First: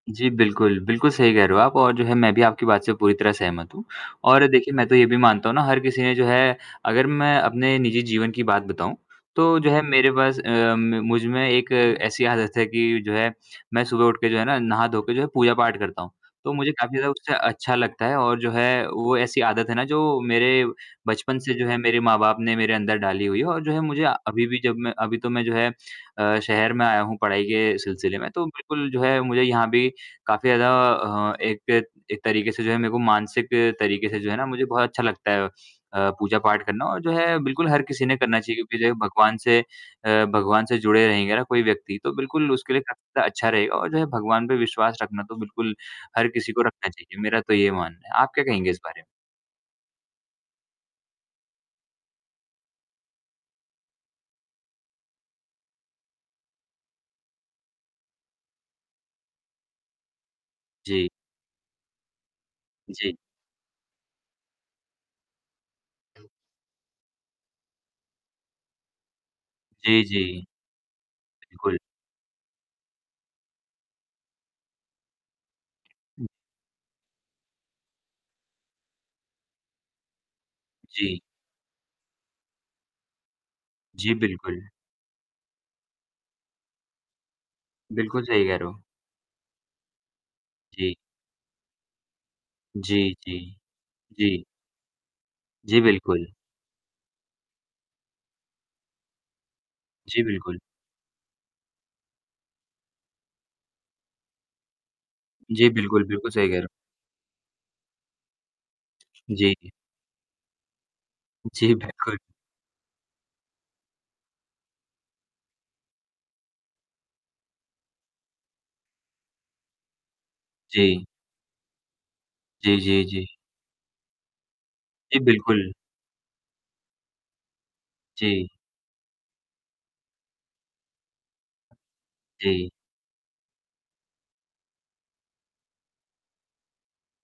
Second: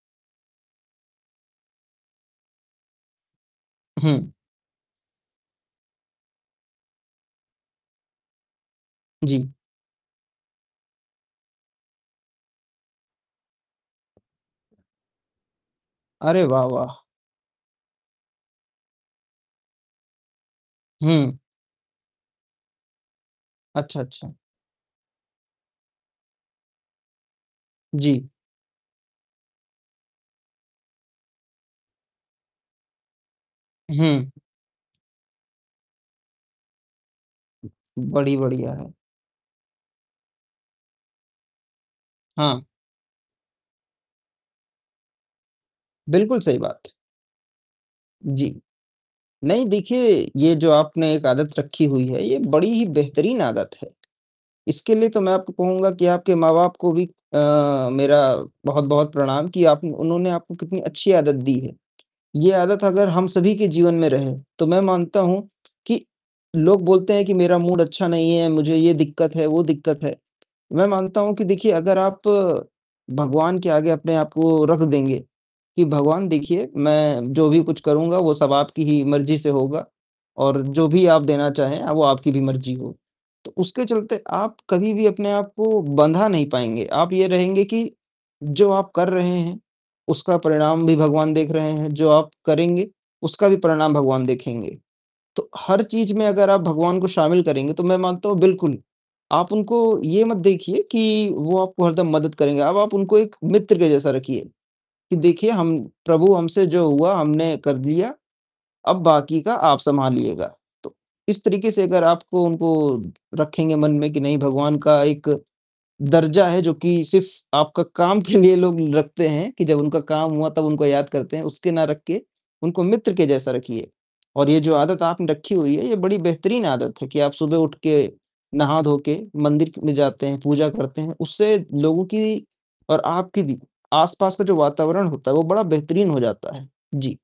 जी बिल्कुल, बिल्कुल सही कह रहे हो आप और जो है मैं भी आपकी बात से पूरी तरह सहमत हूँ। हुँ। और देखिए मैं तो ये भी मानता हूँ ना हर किसी ने जो है अगर मैं अपने निजी जीवन की बात बताऊँ, जी। तो जो है मेरे पास अ, म मुझमें एक ऐसी आदत है कि जो है मैं सुबह उठके जो है ना नहा-धोके जो है पूजा-पाठ करता हूँ। अरे तो वाह, मुझे काफ़ी वाह! ज़्यादा उससे अच्छा लगता है और जो है वो ऐसी आदत है ना जो मेरे हुँ। बचपन से जो है मेरे माँ-बाप ने मेरे अंदर डाली हुई है और जो है अच्छा, मुझे आ अच्छा। अभी भी जब मैं अभी तो मैं जो है अ, शहर में आया हूँ पढ़ाई के सिलसिले जी। में, तो बिल्कुल जो है मुझे यहाँ भी काफ़ी ज़्यादा अ, एक एक तरीके से जो है मेरे को मानसिक तरीके से हुँ। जो है ना मुझे बहुत अच्छा लगता है अ, पूजा-पाठ करना। और जो है बिल्कुल हर किसी ने बड़ी करना चाहिए बढ़िया क्योंकि है। जो भगवान से अ, भगवान से जुड़े रहेंगे ना कोई व्यक्ति तो बिल्कुल हाँ। उसके लिए काफ़ी ज़्यादा अच्छा रहेगा और जो है भगवान पे विश्वास रखना तो बिल्कुल हर बिल्कुल किसी सही को रखना बात। चाहिए। मेरा तो ये मानना है, आप क्या जी। कहेंगे इस बारे में? नहीं देखिए, ये जो आपने एक आदत रखी हुई है, ये बड़ी ही बेहतरीन आदत है। इसके लिए तो मैं आपको कहूँगा कि आपके माँ-बाप को भी अ, मेरा बहुत-बहुत प्रणाम कि आप उन्होंने आपको कितनी जी। अच्छी आदत दी है। ये आदत अगर जी। हम सभी के जीवन में रहे, तो मैं मानता हूँ कि लोग बोलते हैं कि मेरा मूड अच्छा नहीं है, मुझे ये दिक्कत है, वो दिक्कत जी, है। जी। मैं मानता हूँ कि देखिए बिल्कुल। अगर आप भगवान के आगे अपने आप को रख देंगे, कि भगवान देखिए मैं जो भी कुछ करूँगा वो सब आपकी ही मर्ज़ी से होगा और जो भी जी। आप देना चाहें वो आपकी भी मर्ज़ी हो। तो उसके जी, चलते आप बिल्कुल। कभी भी अपने आप को बँधा नहीं पाएँगे। आप ये रहेंगे कि बिल्कुल, सही कह रहे जो हो। आप कर रहे हैं उसका परिणाम भी जी। भगवान देख रहे हैं, जो आप करेंगे जी, जी। उसका भी परिणाम भगवान जी। देखेंगे। तो जी, हर चीज़ में बिल्कुल। अगर आप भगवान को शामिल करेंगे तो मैं मानता हूँ बिल्कुल आप उनको जी, ये मत बिल्कुल। देखिए कि वो आपको हरदम मदद करेंगे। अब आप उनको एक मित्र के जैसा रखिए कि देखिए जी, हम बिल्कुल, बिल्कुल प्रभु सही कह रहे हमसे हो। जो हुआ हमने कर लिया, अब बाकी का जी। आप सँभालिएगा। तो इस तरीके जी, से अगर बिल्कुल। आपको उनको रखेंगे मन में कि नहीं भगवान का एक दर्जा है जो कि सिर्फ़ आपका काम के लिए लोग रखते हैं कि जब उनका काम हुआ तब उनको जी। याद करते हैं, उसके ना रख के जी, उनको जी, मित्र के जी। जैसा रखिए। और ये जो आदत जी, आपने रखी बिल्कुल। हुई है, ये बड़ी बेहतरीन आदत है कि आप सुबह उठके जी। नहा-धोके मंदिर क में जाते हैं, पूजा करते हैं। उससे लोगों की जी। और आपके भी आस-पास का जो वातावरण होता है वो बड़ा बेहतरीन हो जाता है। जी।